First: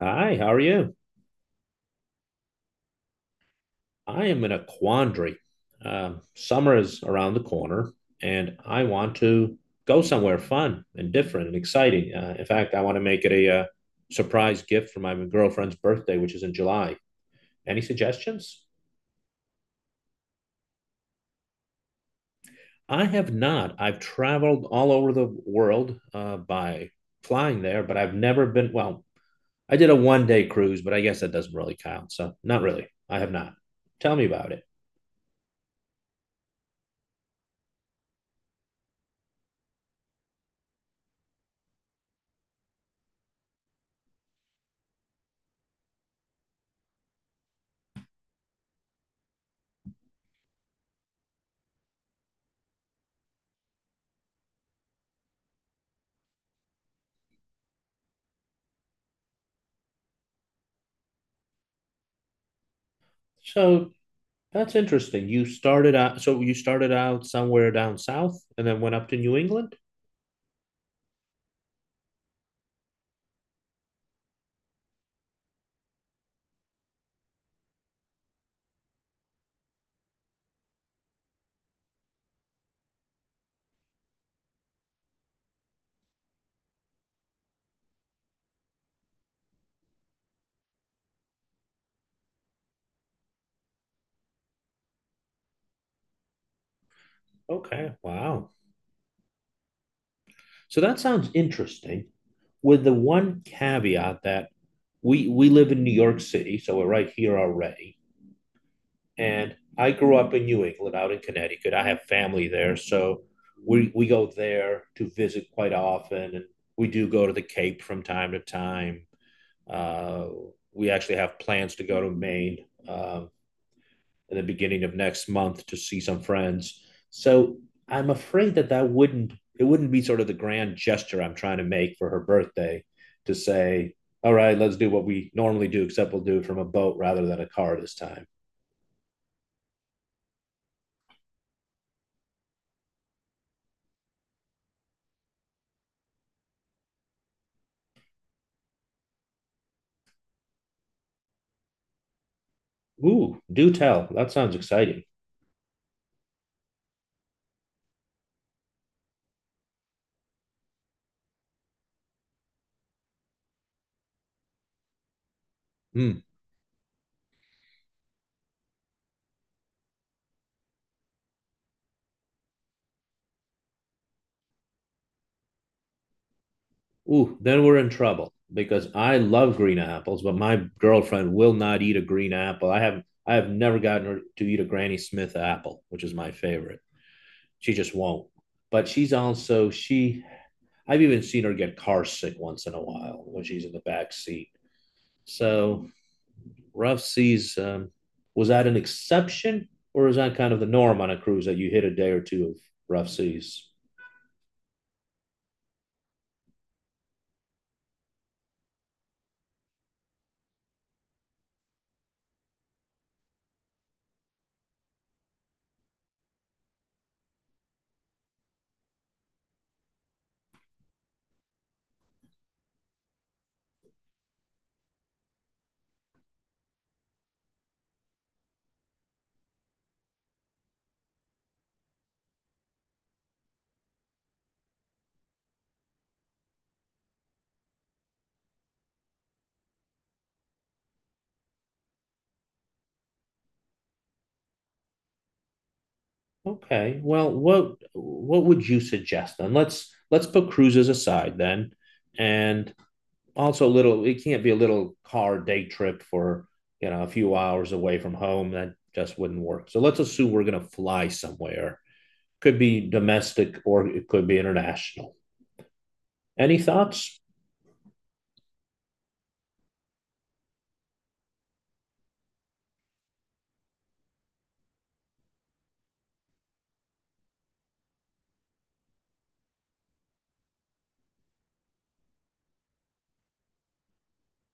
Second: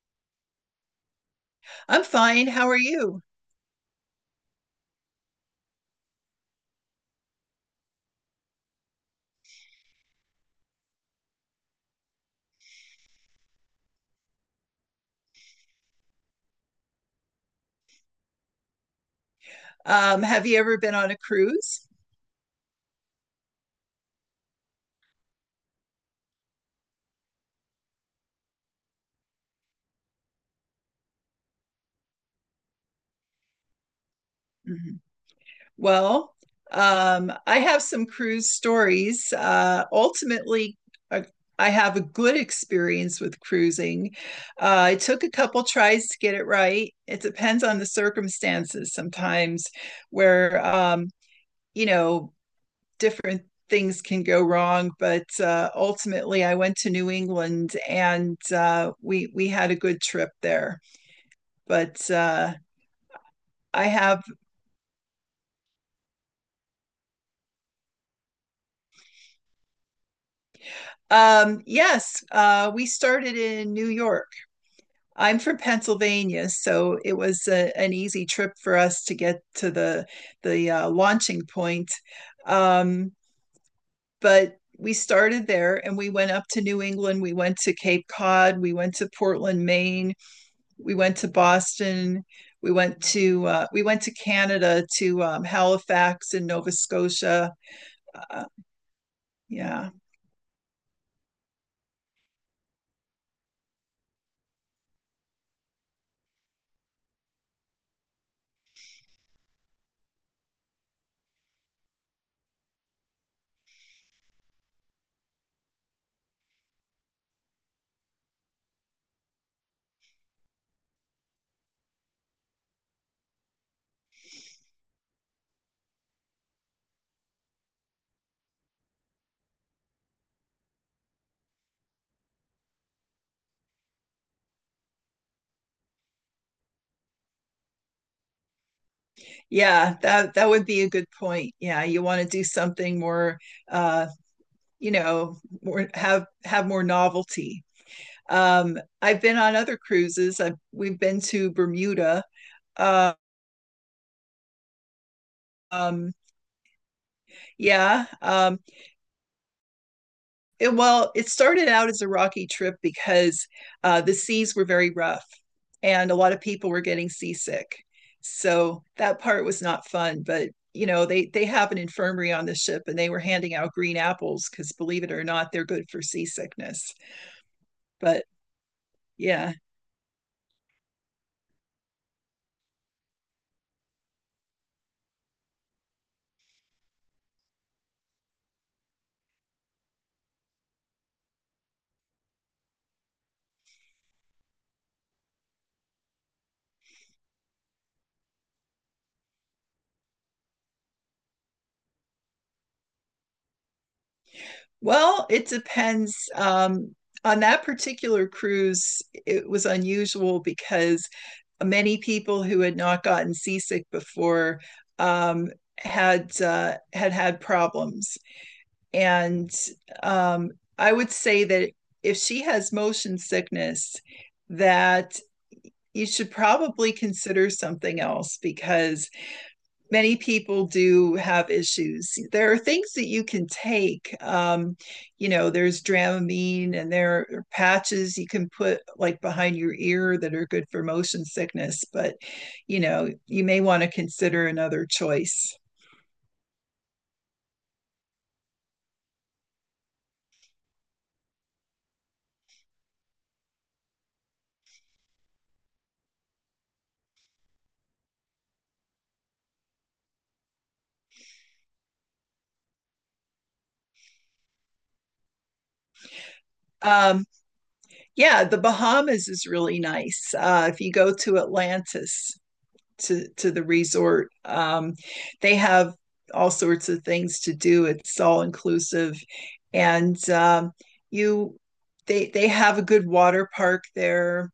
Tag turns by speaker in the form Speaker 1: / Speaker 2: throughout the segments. Speaker 1: Hi, how are you?
Speaker 2: I'm fine. How are you?
Speaker 1: I am in a quandary. Summer is around the corner, and I want to go somewhere fun and different and exciting. In fact, I want to make it a surprise gift for my girlfriend's birthday, which is in July. Any suggestions?
Speaker 2: Have you ever been on a cruise?
Speaker 1: I have not. I've traveled all over the world by flying there, but I've never been, well, I did a one day cruise, but I guess that doesn't really count. So, not really. I have not. Tell me about it.
Speaker 2: Mhm. Well, I have some cruise stories. Ultimately, uh, I have a good experience with cruising. It took a couple tries to get it right. It depends on the circumstances sometimes, where you know different things can go wrong, but ultimately I went to New England and we had a good trip there. But I
Speaker 1: So,
Speaker 2: have
Speaker 1: That's interesting. So you started out somewhere down south and then went up to New England?
Speaker 2: yes, we started in New York. I'm from Pennsylvania, so it was a, an easy trip for us to get to the launching point. Um, but we started there and we went up to New England. We went to Cape Cod. We went to Portland, Maine. We went to Boston. We went to Canada to Halifax and Nova Scotia.
Speaker 1: Okay,
Speaker 2: Uh,
Speaker 1: wow.
Speaker 2: yeah,
Speaker 1: So that sounds interesting, with the one caveat that we live in New York City, so we're right here already. And I grew up in New England, out in Connecticut. I have family there, so we go there to visit quite often, and we do go to the Cape from time to time. Uh, we actually have plans to go to Maine. In the beginning of next month to see some friends. So I'm afraid that that wouldn't it wouldn't be sort of the grand gesture I'm trying to make for her birthday, to say, all right, let's do what we normally do, except we'll do it from a boat rather than a car this time.
Speaker 2: yeah, that would be a good point. Yeah, you want to do something more, uh, you know, more have more novelty. I've been on other cruises. We've been to Bermuda. Uh,
Speaker 1: Ooh, do tell. That sounds exciting.
Speaker 2: um, yeah, um, It, well, it started out as a rocky trip because the seas were very rough and a
Speaker 1: Hmm.
Speaker 2: lot of people were getting seasick. So that part was not fun, but you know, they have an infirmary on the ship and they were handing out green apples because believe it or not, they're good for seasickness.
Speaker 1: Ooh, then we're in
Speaker 2: But
Speaker 1: trouble, because I
Speaker 2: yeah.
Speaker 1: love green apples, but my girlfriend will not eat a green apple. I have never gotten her to eat a Granny Smith apple, which is my favorite. She just won't. But she's also she I've even seen her get car sick once in a while when she's in the back seat. So, rough seas, was that an exception, or is that kind of the norm on a cruise, that you hit a day or two of rough seas?
Speaker 2: Well, it depends. On that particular cruise, it was unusual because many people who had not gotten seasick before um, had had problems, and um, I would say that if she has motion sickness, that you should probably consider something else because many people do have issues. There are things that you can take. You know, there's Dramamine and there are patches you can put like behind your ear that are good for motion sickness, but you know, you may want to consider another choice.
Speaker 1: Okay. Well, what would you suggest then? Let's put cruises aside then, and also, a little it can't be a little car day trip for, a few hours away from home, that just wouldn't work. So let's assume we're going to fly somewhere. Could be domestic, or it could be international. Any thoughts?
Speaker 2: Um, yeah, the Bahamas is really nice. If you go to Atlantis, to the resort. They have all sorts of things to do. It's all inclusive, and you they have a good water park there.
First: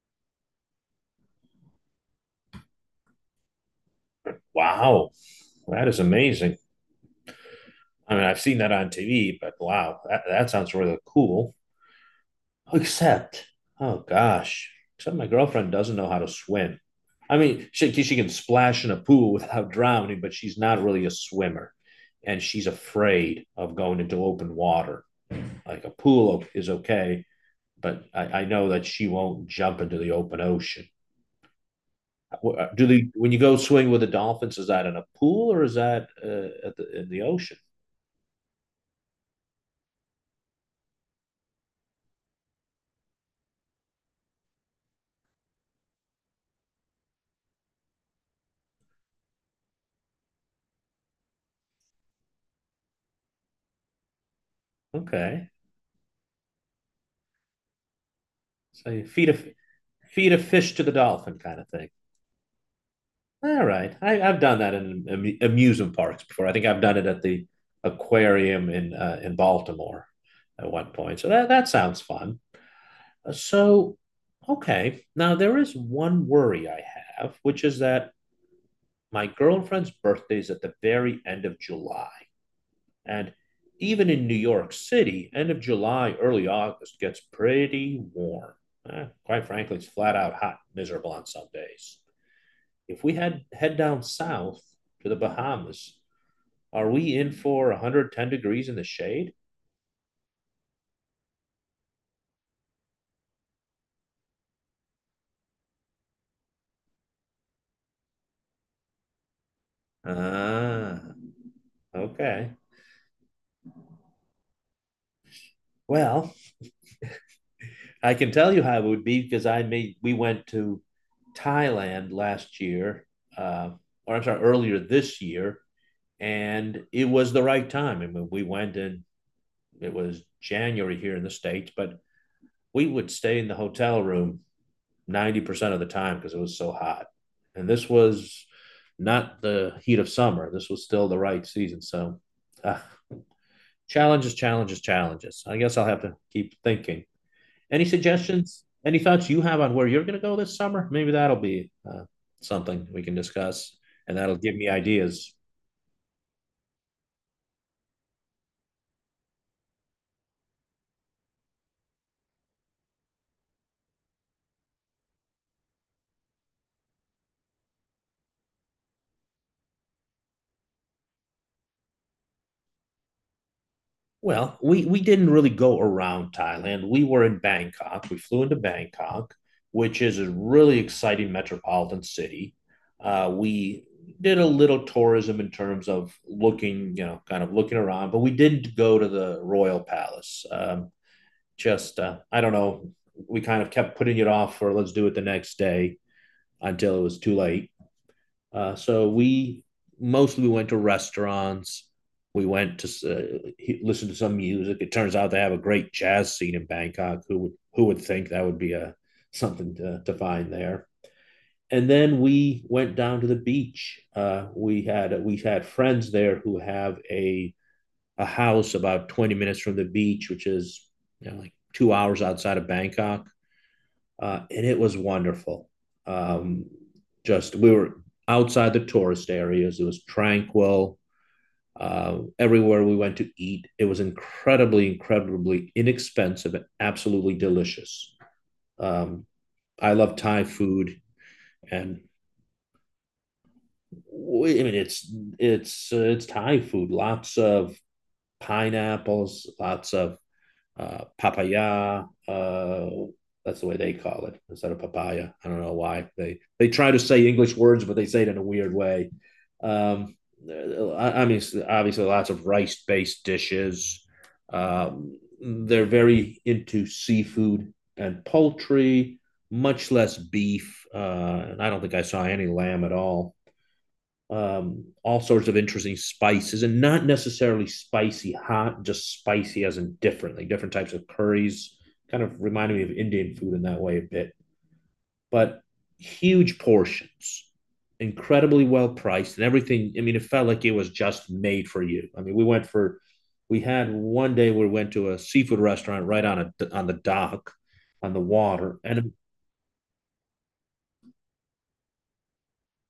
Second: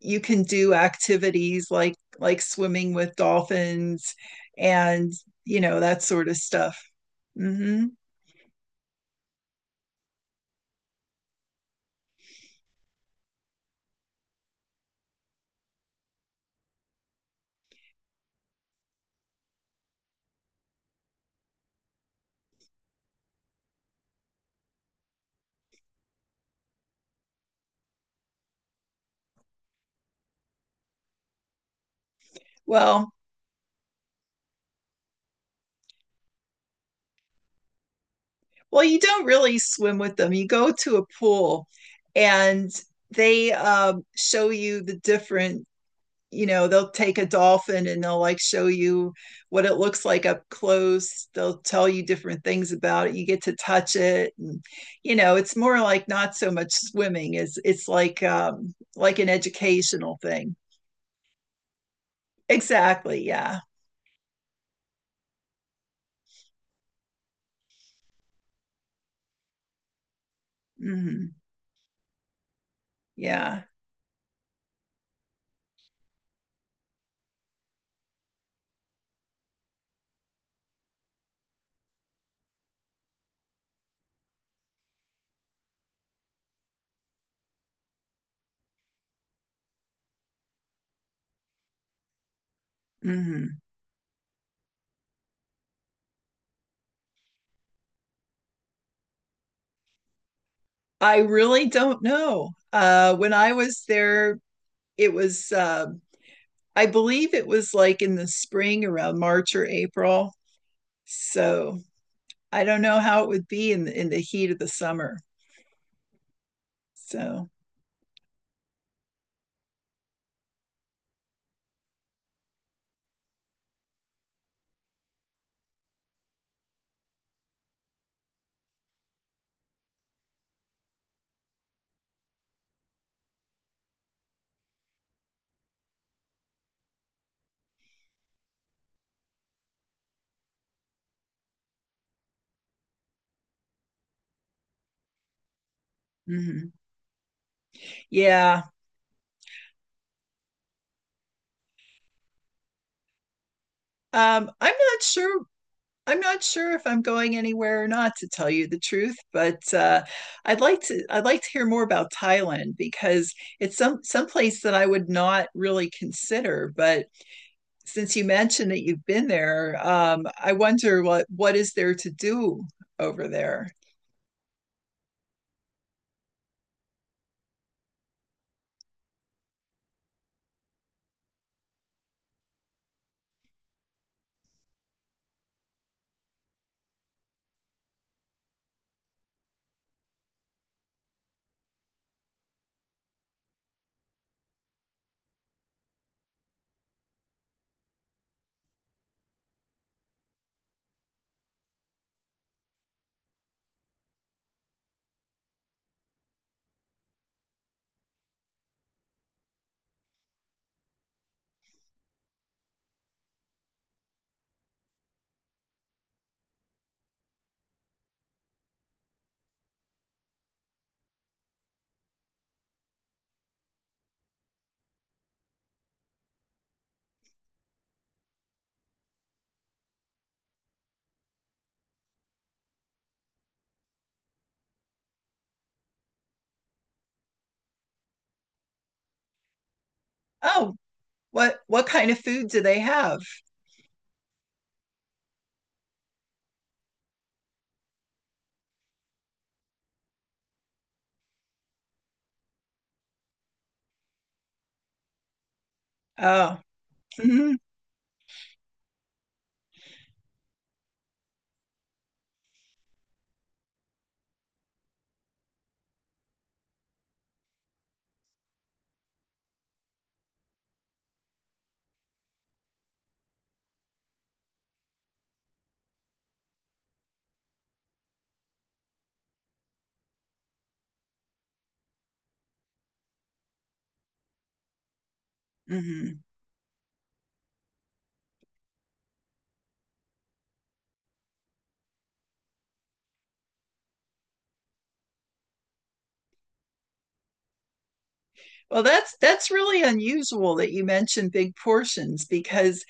Speaker 2: You can do activities like swimming with dolphins,
Speaker 1: Wow,
Speaker 2: and you know
Speaker 1: that is
Speaker 2: that sort of
Speaker 1: amazing.
Speaker 2: stuff. Mm-hmm.
Speaker 1: I mean, I've seen that on TV, but wow, that sounds really cool. Except, oh gosh, except my girlfriend doesn't know how to swim. I mean, she can splash in a pool without drowning, but she's not really a swimmer. And she's afraid of going into open water. Like a pool is okay, but I know that she won't jump into the open ocean. Do they,
Speaker 2: Well,
Speaker 1: when you go swimming with the dolphins, is that in a pool, or is that in the ocean?
Speaker 2: well, you don't really swim with them. You go to a pool, and they show you the different, you know, they'll take a dolphin and they'll like show you what it looks like up close. They'll tell you different things about it. You get to touch it, and you know,
Speaker 1: Okay.
Speaker 2: it's more like not so much swimming. It's like
Speaker 1: So you feed
Speaker 2: an
Speaker 1: a,
Speaker 2: educational
Speaker 1: feed a
Speaker 2: thing.
Speaker 1: fish to the dolphin kind of thing.
Speaker 2: Exactly, yeah.
Speaker 1: All right. I've done that in amusement parks before. I think I've done it at the aquarium in in Baltimore at one point. So
Speaker 2: Hmm.
Speaker 1: that sounds fun.
Speaker 2: Yeah.
Speaker 1: So, okay. Now there is one worry I have, which is that my girlfriend's birthday is at the very end of July. And even in New York City, end of July, early August, gets pretty warm. Eh, quite frankly, it's flat out hot, miserable on some days. If we head
Speaker 2: Hmm.
Speaker 1: head down south to the Bahamas, are we in for 110 degrees in the shade?
Speaker 2: I really don't know. When I was there, it was I believe it was like in the spring around March or April,
Speaker 1: Ah,
Speaker 2: so
Speaker 1: okay.
Speaker 2: I don't know how it would be in the heat of the summer.
Speaker 1: Well,
Speaker 2: So,
Speaker 1: I can tell you how it would be, because I made we went to Thailand last year, uh, or, I'm sorry, earlier this year, and it was the right time. I mean, we went in, it was January here in the states, but we would stay in the hotel room 90% of the time because it was so hot. And this was not the heat of summer. This was still the right season. So, uh, challenges, challenges, challenges. I guess I'll have to keep
Speaker 2: mhm.
Speaker 1: thinking. Any
Speaker 2: yeah,
Speaker 1: suggestions? Any thoughts you have on where you're going to go this summer? Maybe that'll be something we can discuss, and that'll give me
Speaker 2: I'm not
Speaker 1: ideas.
Speaker 2: sure. I'm not sure if I'm going anywhere or not, to tell you the truth. But I'd like to. I'd like to hear more about Thailand because it's some place that I would not really consider. But since you mentioned that you've been there, I wonder what is there to do over there.
Speaker 1: Well, we didn't really go around Thailand. We were in Bangkok. We flew into Bangkok, which is a really exciting metropolitan city. We did a little tourism in terms of looking, you know, kind of looking around, but we didn't go to the Royal Palace. Just, I don't know. We kind of kept putting it off for, let's do it the next day, until it was too late. So we mostly went to restaurants. We went to, uh, listen to some music. It turns out they have a great jazz scene in Bangkok. Who would think that would be a something to find there? And then we went down to the beach. We had friends there who have a house about 20 minutes from the beach, which is, like 2 hours outside of Bangkok, and it was wonderful. Um, just, we were outside the tourist areas. It was tranquil. Everywhere we went to eat, it was incredibly, incredibly inexpensive and absolutely delicious. Um, I love Thai
Speaker 2: Oh,
Speaker 1: food,
Speaker 2: what
Speaker 1: and
Speaker 2: kind of food do they have?
Speaker 1: I mean, it's it's Thai food. Lots of pineapples, lots of papaya. That's the way they call it, instead of papaya. I don't know why they
Speaker 2: Oh,
Speaker 1: they try to say English
Speaker 2: hmm.
Speaker 1: words, but they say it in a weird way. Um, I mean, obviously, lots of rice-based dishes. They're very into seafood and poultry, much less beef. And I don't think I saw any lamb at all, all sorts of interesting spices, and not necessarily spicy hot, just spicy as in different, like different types of curries. Kind of reminded me of Indian food in that way a bit, but
Speaker 2: Hmm.
Speaker 1: huge portions, incredibly well priced, and everything. I mean, it felt like it was just made for you. I mean, we had one day we went to a seafood restaurant right on a on the dock, on the water,
Speaker 2: Well,
Speaker 1: and
Speaker 2: that's really unusual that you mentioned big portions because,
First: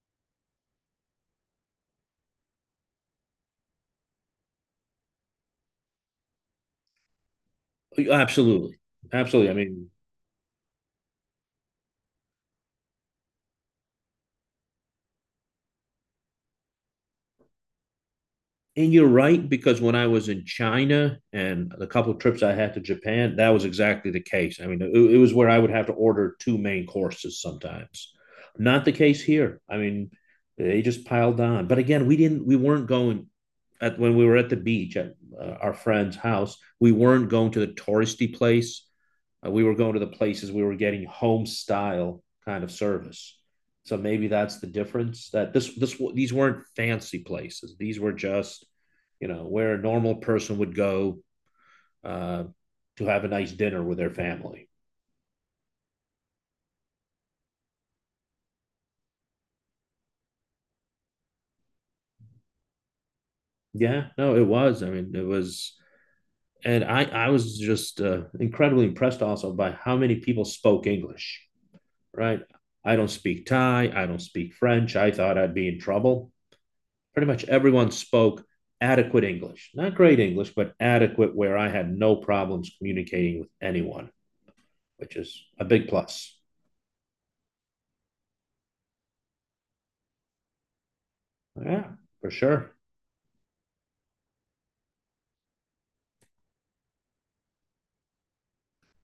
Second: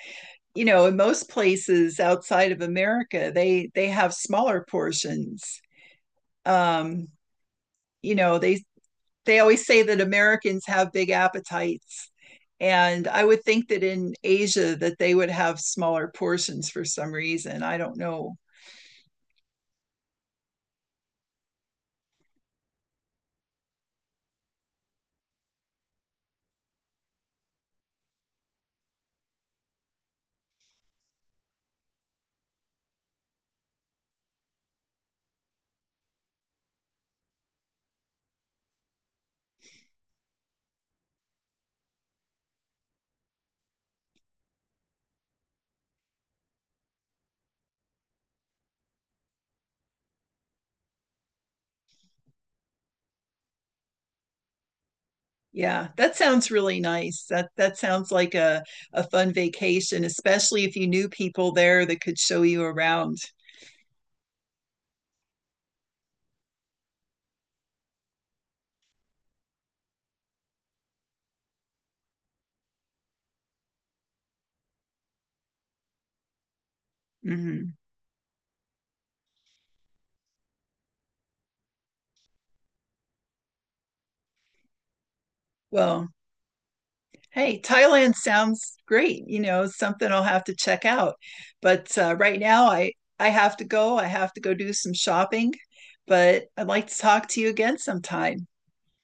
Speaker 2: you know, in most places outside of America, they have smaller portions. Um, you know, they
Speaker 1: absolutely,
Speaker 2: they
Speaker 1: absolutely. I
Speaker 2: always say
Speaker 1: mean,
Speaker 2: that Americans have big appetites, and I would think that in Asia that they would have smaller portions for some reason. I don't know.
Speaker 1: and you're right, because when I was in China and a couple of trips I had to Japan, that was exactly the case. I mean, it was where I would have to order two main courses sometimes. Not the case here. I mean, they just piled on. But again, we weren't going at when we were at the beach at our friend's house, we weren't going to the touristy place. We were going to the places we were getting home style kind of service. So maybe that's the difference. That this these weren't fancy places. These were just, where a normal person would go uh, to have a nice dinner with their family.
Speaker 2: Yeah, that sounds really nice. That that sounds like a fun vacation, especially if you knew people there that could show you around.
Speaker 1: Yeah, no, it was. I mean, it was, and I was just incredibly impressed also by how many people spoke English. Right, I don't speak Thai. I don't speak French. I thought I'd be in trouble. Pretty much
Speaker 2: Hmm.
Speaker 1: everyone spoke adequate English, not great English, but adequate, where I had no problems communicating with anyone, which is a big
Speaker 2: Well,
Speaker 1: plus.
Speaker 2: hey, Thailand sounds great. You know, something I'll have to check out.
Speaker 1: Yeah,
Speaker 2: But
Speaker 1: for
Speaker 2: right now,
Speaker 1: sure.
Speaker 2: I have to go. I have to go do some shopping. But I'd like to talk to you again sometime.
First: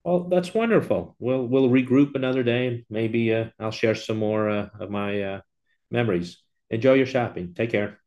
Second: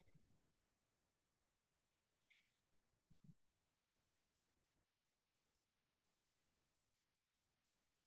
Speaker 1: Well, that's wonderful. We'll regroup another day, and maybe I'll share some more of my memories. Enjoy your shopping. Take care.